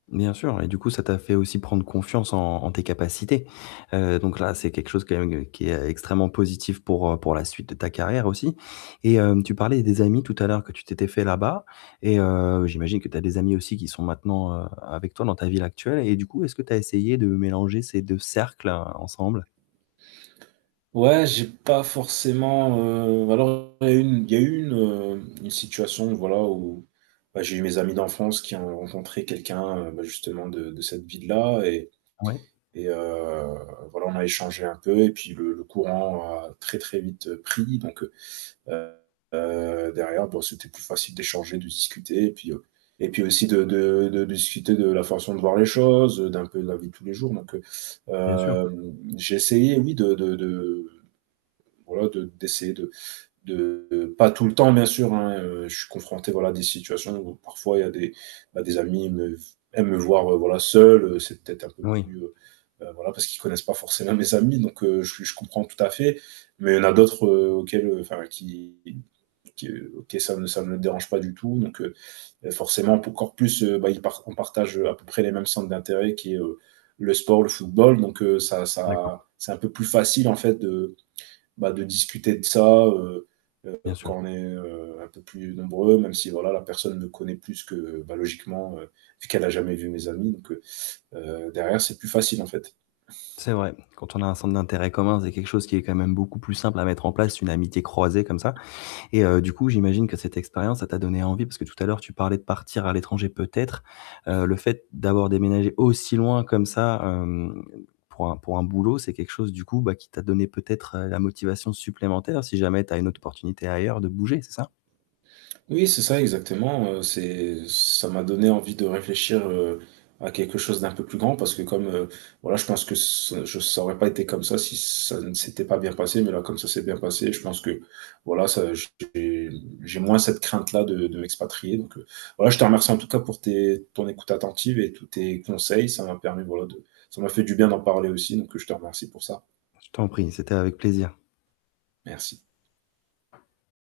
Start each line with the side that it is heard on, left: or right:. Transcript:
left: Bien sûr, et du coup, ça t'a fait aussi prendre confiance en en tes capacités. Heu, donc là, c'est quelque chose quand même, qui est extrêmement positif pour heu, pour la suite de ta carrière aussi. Et heu, tu parlais des amis tout à l'heure, que tu t'étais fait là-bas, et heu, j'imagine que tu as des amis aussi qui sont maintenant heu, avec toi, dans ta ville actuelle et du coup, est-ce que tu as essayé de mélanger ces deux cercles heu, ensemble?
right: Ouais, j'ai pas forcément heu, ou alors il y a eu il y a eu une heu, une situation, voilà, où, bah, j'ai eu mes amis d'enfance qui ont rencontré quelqu'un heu, ben justement de de cette ville-là et
left: Ouais.
right: et heu, voilà, on a échangé un peu et puis le le courant a très très vite pris, donc heu heu derrière bah, c'était plus facile d'échanger, de discuter et puis heu et puis aussi de de de de discuter de la façon de voir les choses heu, d'un peu de la vie de tous les jours, donc heu
left: Bien sûr.
right: hem j'ai essayé, oui de de voilà de d'essayer de de pas tout le temps, bien sûr, hein, heu, je suis confronté, voilà, à des situations où parfois il y a des bah, des amis me v aiment me voir voilà, seul heu, c'est peut-être un peu
left: Oui.
right: plus heu voilà, parce qu'ils connaissent pas forcément mes amis. Donc heu, je je comprends tout à fait, mais il y en a d'autres heu, auxquels heu enfin qui qui que ça ça ne dérange pas du tout donc heu, forcément pou encore plus heu, bah ils par on partage heu, à peu près les mêmes centres d'intérêt qui est heu: le sport, le football. Donc heu, ça
left: D'accord.
right: ça c'est un peu plus facile, en fait, de bah, de discuter de ça heu heu,
left: Bien sûr.
right: quand on est heu, un peu plus nombreux, même si voilà, la personne me connaît plus que bah logiquement heu, puisqu'elle a jamais vu mes amis donc heu heu, derrière c'est plus facile, en fait.
left: C'est vrai. Quand on a un centre d'intérêt commun, vous avez quelque chose qui est quand même beaucoup plus simple à mettre en place, une amitié croisée comme ça. Et heu, du coup, j'imagine que cette expérience, ça t'a donné envie. Parce que tout à l'heure, tu parlais de partir à l'étranger peut-être. Heu, le fait, d'avoir déménagé aussi loin comme ça, hem, pour un pour un boulot, c'est quelque chose du coup bah, qui t'a donné peut-être heu, la motivation supplémentaire, si jamais tu as une autre opportunité ailleurs, de bouger, c'est ça?
right: Oui, c'est ça exactement heu, c'est ça m'a donné envie de réfléchir heu, à quelque chose d'un peu plus grand. Parce que comme heu voilà, je pense que se ça aurait pas été comme ça, si ça ne s'était pas bien passé. Mais là, comme ça c'est bien passé, je pense que voilà ça j'ai j'ai moins cette crainte là de de m'expatrier donc heu, voilà, je te remercie en tout cas pour tes ton écoute attentive et tous tes conseils. Ça m'a permis voilà, de ça m'a fait du bien d'en parler aussi, donc je te remercie pour ça.
left: Je t'en prie, c'était avec plaisir.
right: Merci.